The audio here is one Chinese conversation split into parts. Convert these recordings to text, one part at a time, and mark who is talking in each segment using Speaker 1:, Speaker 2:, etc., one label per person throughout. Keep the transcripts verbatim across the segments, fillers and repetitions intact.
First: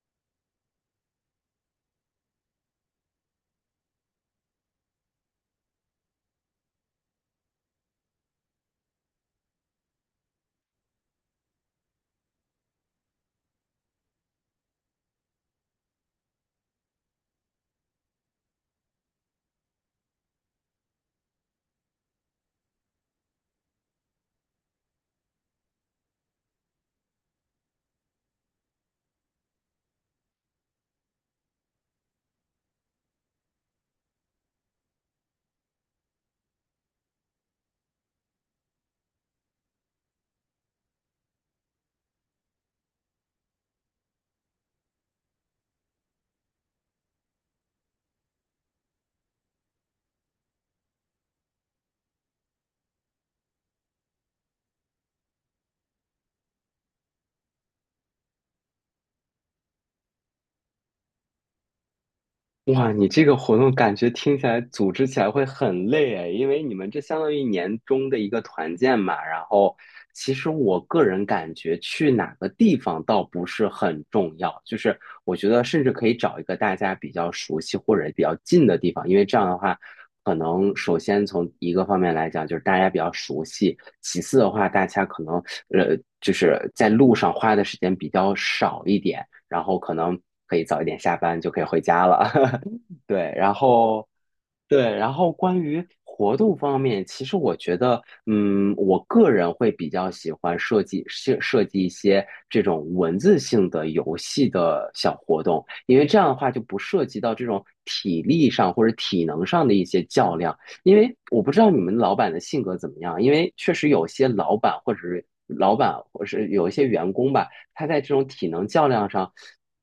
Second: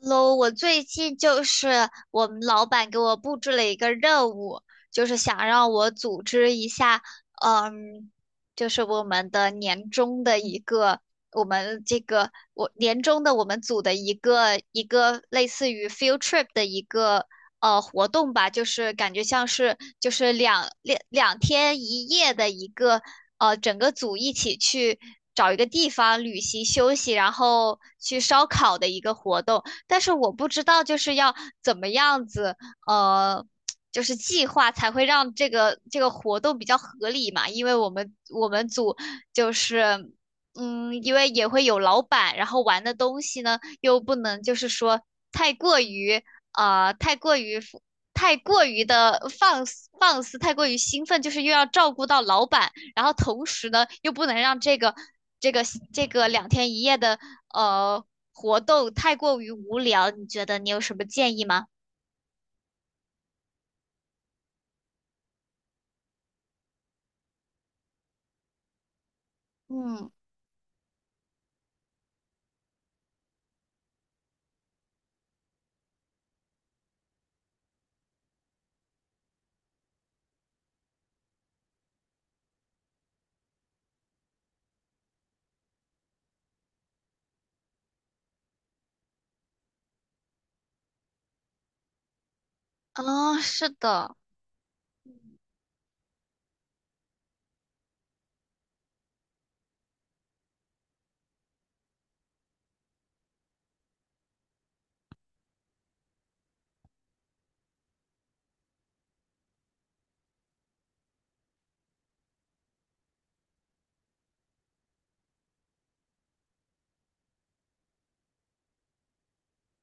Speaker 1: 喽，我最近就是我们老板给我布置了一个任务，就是想让我组织一下，嗯，就是我们的年终的一个，我们这个我年终的我们组的一个一个类似于 field trip 的一个呃活动吧，就是感觉像是就是两两两天一夜的一个呃整个组一起去找一个地方旅行休息，然后去烧烤的一个活动。但是我不知道就是要怎么样子，呃，就是计划才会让这个这个活动比较合理嘛，因为我们我们组就是。嗯，因为也会有老板，然后玩的东西呢，又不能就是说太过于呃太过于太过于的放肆放肆，太过于兴奋，就是又要照顾到老板，然后同时呢又不能让这个这个这个两天一夜的呃活动太过于无聊，你觉得你有什么建议吗？
Speaker 2: 哇，你这个活动感觉听起来组织起来会很累诶，因为你们这相当于年终的一个团建嘛。然后，
Speaker 1: 嗯，
Speaker 2: 其实我个人感觉去哪个地方倒不是很重要，就是我觉得甚至可以找一个大家比较熟悉或者比较近的地方，因为这样的话，可能首先从一个方面来讲，就是大家比较熟悉；其次的话，大家可能呃就是在路上花的时间比较少一点，然后可能可以早一点下班就可以回家了。对，
Speaker 1: 啊、
Speaker 2: 然
Speaker 1: 是
Speaker 2: 后
Speaker 1: 的。
Speaker 2: 对，然后关于活动方面，其实我觉得，嗯，我个人会比较喜欢设计设设计一些这种文字性的游戏的小活动，因为这样的话就不涉及到这种体力上或者体能上的一些较量。因为我不知道你们老板的性格怎么样，因为确实有些老板或者是老板或是有一些员工吧，他在这种体能较量上，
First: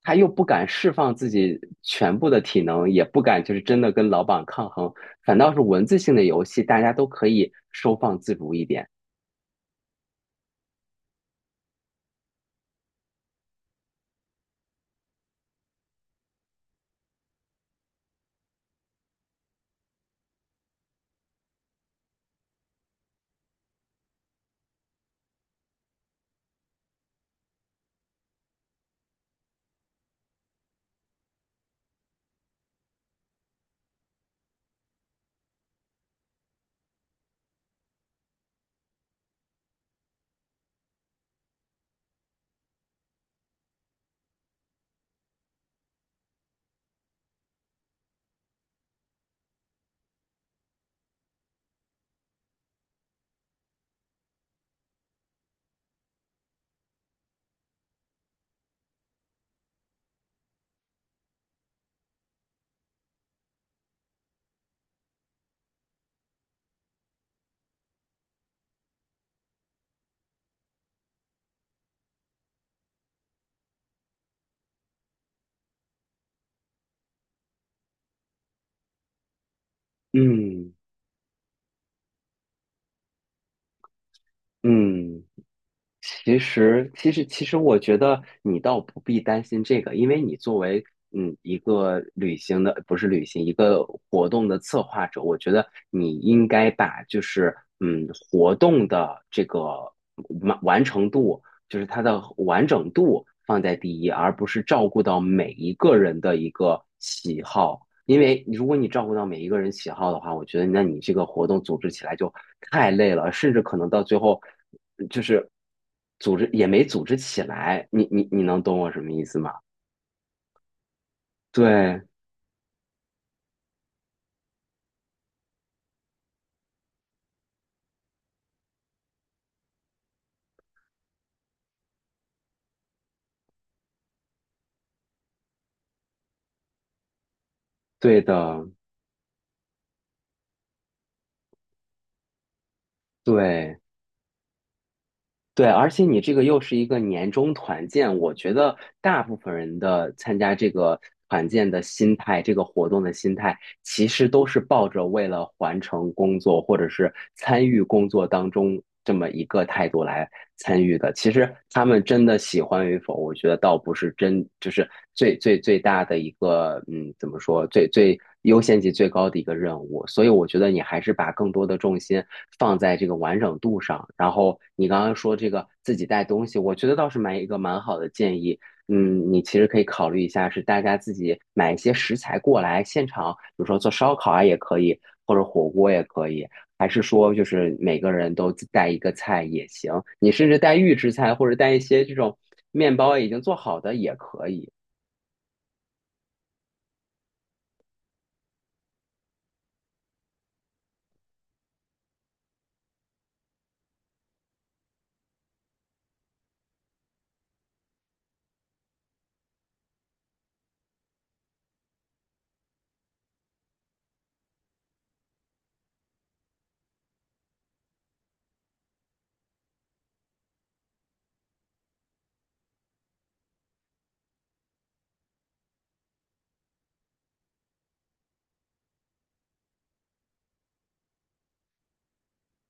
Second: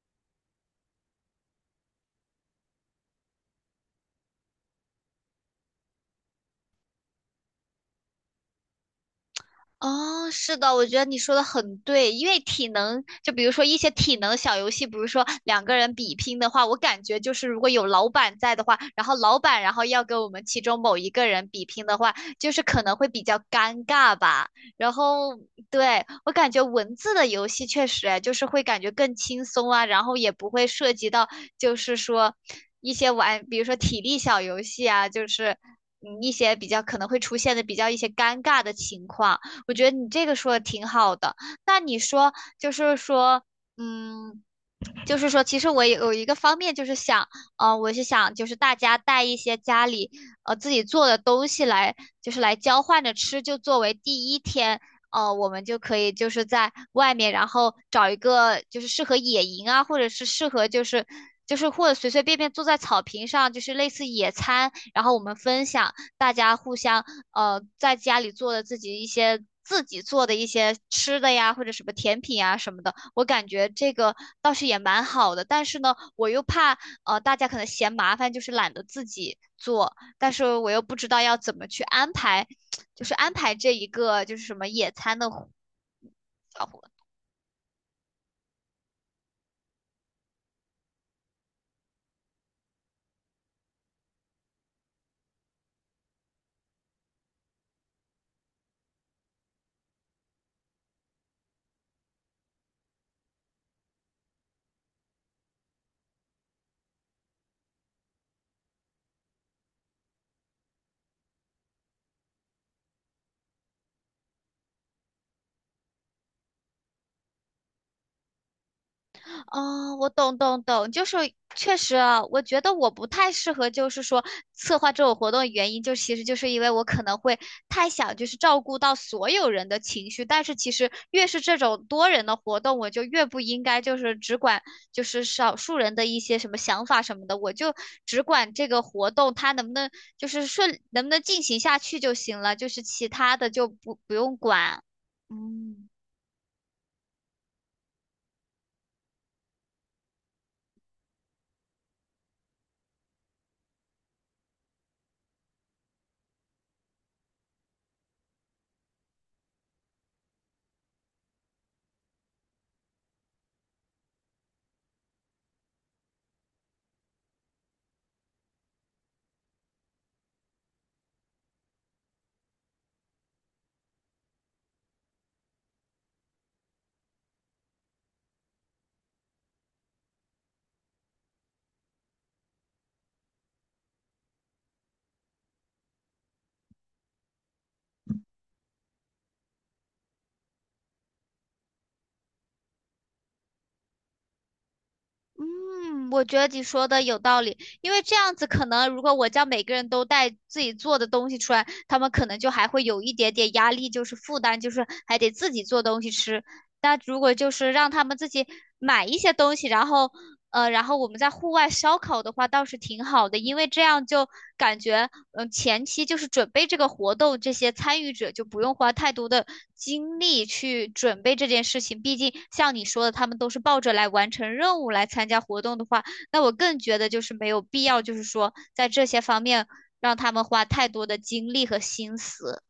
Speaker 2: 他又不敢释放自己全部的体能，也不敢就是真的跟老板抗衡，反倒是文字性的游戏，大家都可以收放自如一点。
Speaker 1: 哦，是的，我觉得你说的很对，因为体能，就比如说一些体能小游戏，比如说两个人比拼的话，我感觉就是如果有老板在的话，然后老板然后要跟我们其中某一个人比拼的话，就是可能会比较尴尬吧。然后，对，我感觉文字的游戏确实，哎就是会感觉更轻松啊，然后也不会涉及到就是说一些玩，比如说体力小游戏啊，就是嗯一些比较可能会出现的比较一些尴尬的情况。我觉得你这个说的挺好的。那你说，就是说，嗯，就是说，其实我也有一个方面就是想，呃，我是想就是大家带一些家里呃自己做的东西来，就是来交换着吃，就作为第一天，呃，我们就可以就是在外面，然后找一个就是适合野营啊，或者是适合就是。就是或者随随便便坐在草坪上，就是类似野餐，然后我们分享。大家互相呃在家里做的自己一些自己做的一些吃的呀，或者什么甜品呀什么的，我感觉这个倒是也蛮好的。但是呢，我又怕呃大家可能嫌麻烦，就是懒得自己做，但是我
Speaker 2: 嗯
Speaker 1: 又不知道要怎么去安排，就是安排这一个就是什么野餐
Speaker 2: 嗯。
Speaker 1: 的活
Speaker 2: 其
Speaker 1: 小活
Speaker 2: 实，其实，其实，我觉得你倒不必担心这个，因为你作为嗯一个旅行的，不是旅行，一个活动的策划者，我觉得你应该把就是嗯活动的这个完完成度，就是它的完整度放在第一，而不是照顾到每一个人的一个喜好，因为如果你照顾到每一个人喜好的话，我觉得那你这个活动组织起来就太累了，甚至可能到最后就是组织也没组织起来。你你你能懂我什么意思吗？
Speaker 1: 哦，我懂懂懂，就是确实
Speaker 2: 对，
Speaker 1: 啊，我觉得我不太适合，就是说策划这种活动的原因，就其实就是因为我可能会太想就是照顾到所有人的情绪，但是其实越是这种多人的活动，我就越不应该就是只管就是少数人的一些什么想法什么的，我就只
Speaker 2: 对
Speaker 1: 管
Speaker 2: 的，
Speaker 1: 这个活动它能不能就是顺能不能进行下去就行了，就是其他的就
Speaker 2: 对
Speaker 1: 不不用管。
Speaker 2: 对，
Speaker 1: 嗯，
Speaker 2: 而且你这个又是一个年终团建，我觉得大部分人的参加这个团建的心态，这个活动的心态其实都是抱着为了完成工作或者是参与工作当中这么一个态度来参与的。其实他们真的喜欢与否，我觉得倒不是真，就是最最最大的一个，嗯，怎么说，最最优先级最高的一个任务。所以我觉得你还是把更多的重心放在这个完整度上。然后你刚刚说这个自己带东西，我觉得倒是蛮一个蛮好的建议。嗯，你其实可以考虑一下，是大家自己买一些食材过来，现场，比如说做烧烤啊也可以，或者火锅也可以，还是说就是每个人都自带一个菜也行，你甚至带预制菜或者带一些这种面包啊已经做好的也可以。
Speaker 1: 嗯，我觉得你说的有道理，因为这样子可能，如果我叫每个人都带自己做的东西出来，他们可能就还会有一点点压力，就是负担，就是还得自己做东西吃。但如果就是让他们自己买一些东西，然后呃，然后我们在户外烧烤的话倒是挺好的，因为这样就感觉，嗯、前期就是准备这个活动，这些参与者就不用花太多的精力去准备这件事情。毕竟像你说的，他们都是抱着来完成任务来参加活动的话，那我更觉得就是没有必要，就是说在这些方面让他们花太多的精力和心思。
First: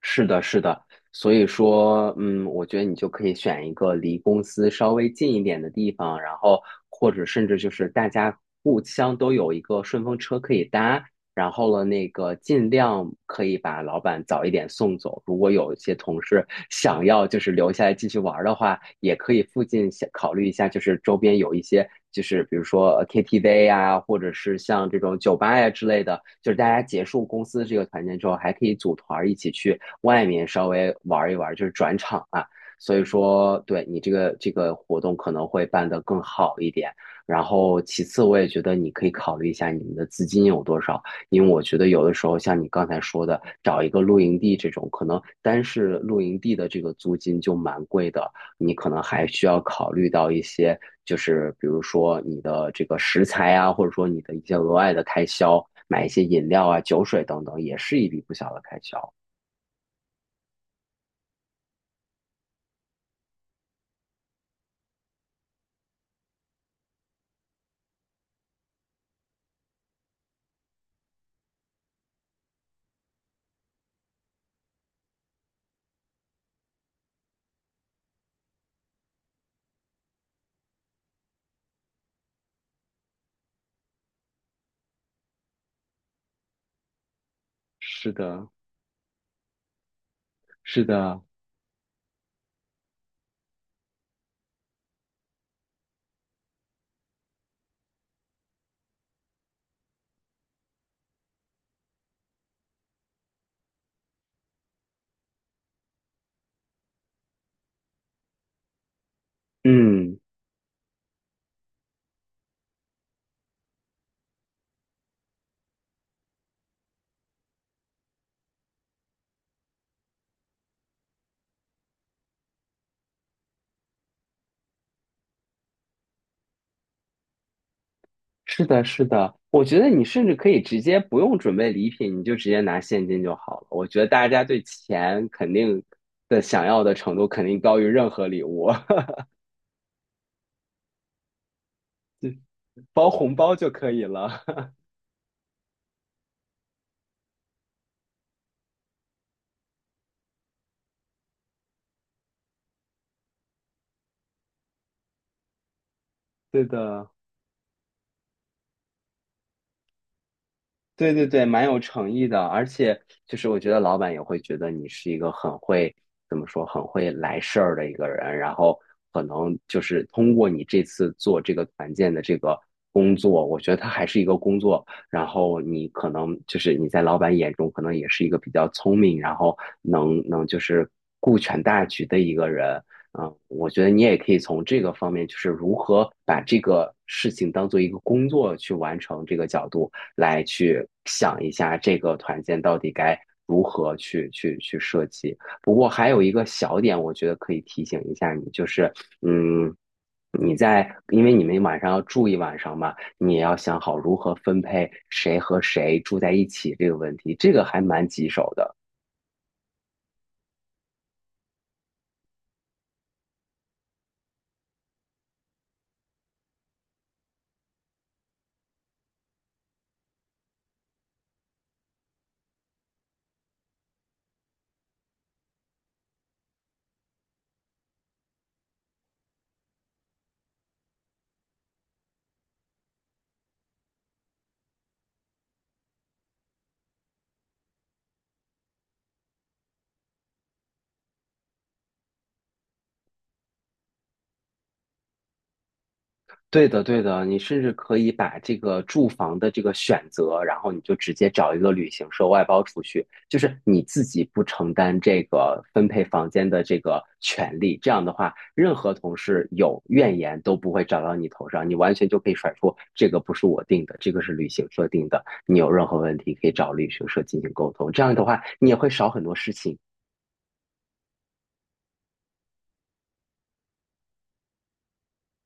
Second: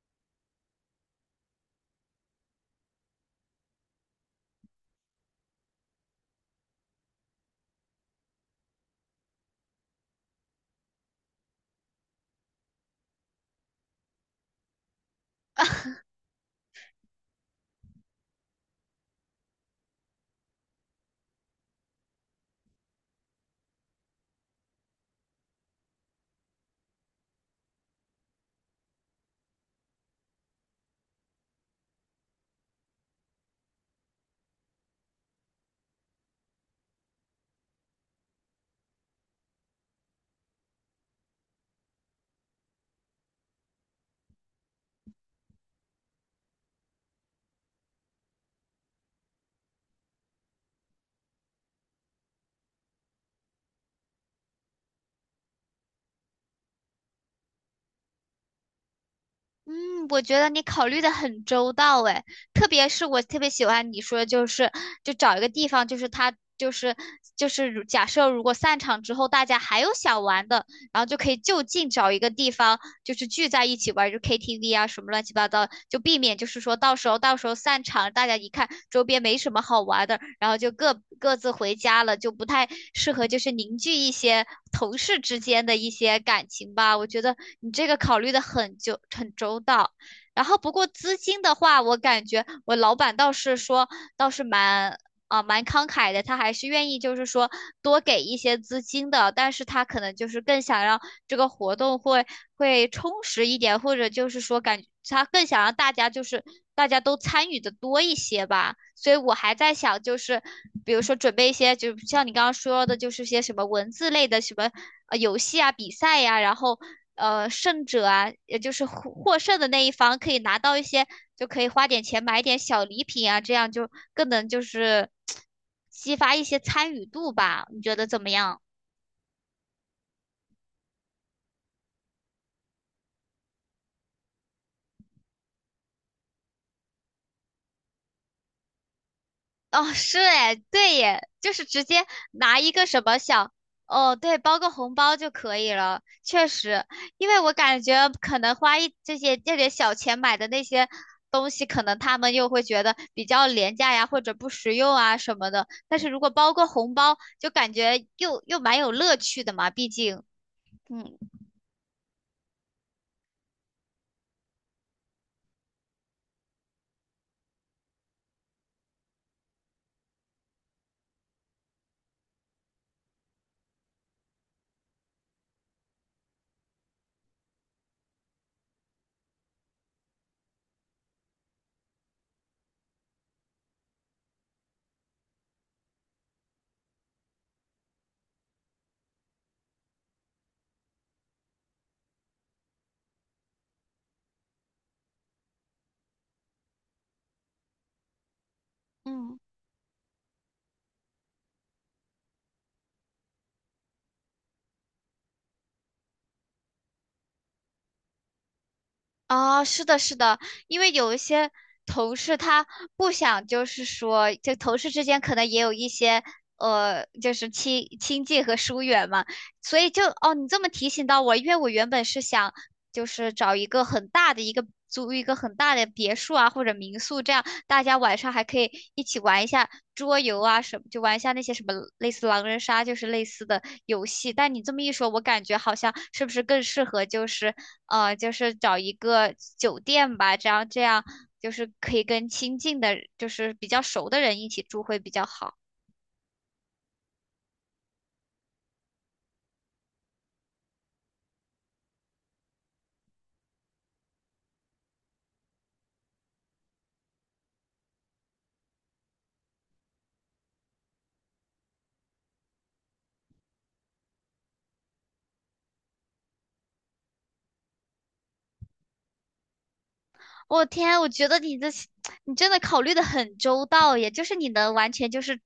Speaker 2: 是的，是的，所以说，嗯，我觉得你就可以选一个离公司稍微近一点的地方，然后或者甚至就是大家互相都有一个顺风车可以搭，然后了，那个尽量可以把老板早一点送走。如果有一些同事想要就是留下来继续玩儿的话，也可以附近想考虑一下，就是周边有一些就是比如说呃 K T V 呀、或者是像这种酒吧呀之类的，就是大家结束公司这个团建之后，还可以组团儿一起去外面稍微玩儿一玩儿，就是转场啊。所以说，对你这个这个活动可能会办得更好一点。然后，其次我也觉得你可以考虑一下你们的资金有多少。因为我觉得有的时候像你刚才说的，找一个露营地这种，可能单是露营地的这个租金就蛮贵的，你可能还需要考虑到一些，就是比如说你的这个食材啊，或者说你的一些额外的开销，买一些饮料啊、酒水等等，也是一笔不小的开销。
Speaker 1: 嗯，我觉得你考虑的很周到诶，特别是我特别喜欢你说的就是，就找一个地方，就是他就是就是如假设如果散场之后大家还有想玩的，然后就可以就近找一个地方，就是聚在一起玩，就 K T V 啊什么乱七八糟，就避免就是说到时候到时候散场，大家一看周边没什么好玩的，然后就各各自回家了，就不太适合就是凝聚一些同事之间的一些感情吧。我觉得你这个
Speaker 2: 是
Speaker 1: 考虑的
Speaker 2: 的，
Speaker 1: 很就很周到。然后不
Speaker 2: 是
Speaker 1: 过资
Speaker 2: 的，
Speaker 1: 金的话，我感觉我老板倒是说倒是蛮啊、蛮慷慨的，他还是愿意就是说多给一些资金的，但是他可能就是更想让这个活动会会充实一点，或者就是说感他更想让大家就是大家都参与的多一些吧。所以我还在想，就
Speaker 2: 嗯。
Speaker 1: 是比如说准备一些，就像你刚刚说的，就是些什么文字类的什么呃游戏啊、比赛呀、然后呃胜者啊，也就是获获胜的那一方可以拿到一些，就可以花点钱买点小礼品啊，这样就更能就是 激发一些参与度吧。你觉得怎么样？
Speaker 2: 是的，是的，我觉得你甚至可以直接不用准备礼品，你就直接拿现金就好了。我觉得大家对钱肯定的想要的程度肯定高于任何礼物，
Speaker 1: 哦，是哎，对耶，就是直接拿一个什
Speaker 2: 包
Speaker 1: 么
Speaker 2: 红
Speaker 1: 小，
Speaker 2: 包就可以
Speaker 1: 哦，对，
Speaker 2: 了。
Speaker 1: 包个 红包就可以了。确实，因为我感觉可能花一这些这点小钱买的那些东西，可能他们又会觉得比较廉价呀，或者不实用啊什么的。但是如果包
Speaker 2: 对
Speaker 1: 个红
Speaker 2: 的。
Speaker 1: 包，就感觉又又蛮有乐趣的嘛，毕竟，
Speaker 2: 对
Speaker 1: 嗯
Speaker 2: 对对，蛮有诚意的，而且就是我觉得老板也会觉得你是一个很会，怎么说，很会来事儿的一个人，然后可能就是通过你这次做这个团建的这个工作，我觉得它还是一个工作，然后你可能就是你在老板眼中可能也是一个比较聪明，然后能能就是顾全大局的一个人。嗯，我觉得你也可以从这个方面，就是如何把这个事情当做一个工作去完成这个角度，来去想一下这个团建到底该如何去去去设计。不过还有一个小点，我觉得可以提醒一下你，就是
Speaker 1: 嗯。
Speaker 2: 嗯。你在，因为你们晚上要住一晚上嘛，你也要想好如何分配谁和谁住在一起这个问题，这个还蛮棘手的。
Speaker 1: 啊，是的，是的，因为有一些同事他不想，就是说，就同事之间可能也有一些呃，就是亲亲近和疏远嘛。所以就哦，你这么提醒到我，因为我原本是想就是找一个很大的一个租一个很大的别墅啊，或者民宿，这样大家晚上还可以一起玩一下桌游啊什么，就玩一下那些什么类似狼人杀，就是类似的游戏。但你这么一说，我感觉好像是不是更适合就是呃，就是找一个酒店吧，这样这样就是可以跟亲近的，就是比较熟的人一起住会比较好。
Speaker 2: 对的，对的，你甚至可以把这个住房的这个选择，然后你就直接找一个旅行社外包出去，就是你自己不承担这个分配房间的这个权利。这样的话，任何同事有怨言都不会找到你头上，你完全就可以甩出这个不是我定的，这个是旅行社定的。你有任何问题可以找旅行社进行沟通，这样的话你也会少很多事情。
Speaker 1: 我天，我觉得你的你真的考虑的很周到耶，就是你能完全就是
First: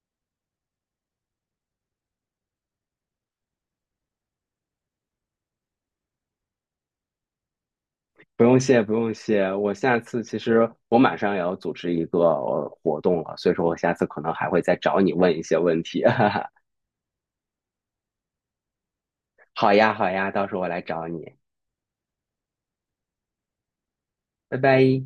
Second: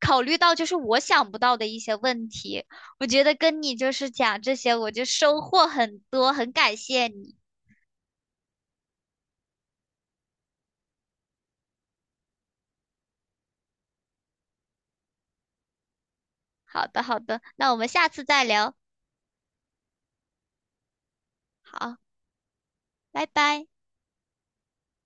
Speaker 1: 考虑到就是我想不到的一些问题。我觉得跟你就是讲这些，我就收获很多，很感谢你。
Speaker 2: 不用谢，不用谢。我下次其实我马上也要组织一个呃活动了，所以说我下次可能还会再找你问一些问题。
Speaker 1: 好的，好的，那我们下次再聊。
Speaker 2: 好呀，好呀，到时候我来找你，
Speaker 1: 好，拜拜。
Speaker 2: 拜拜。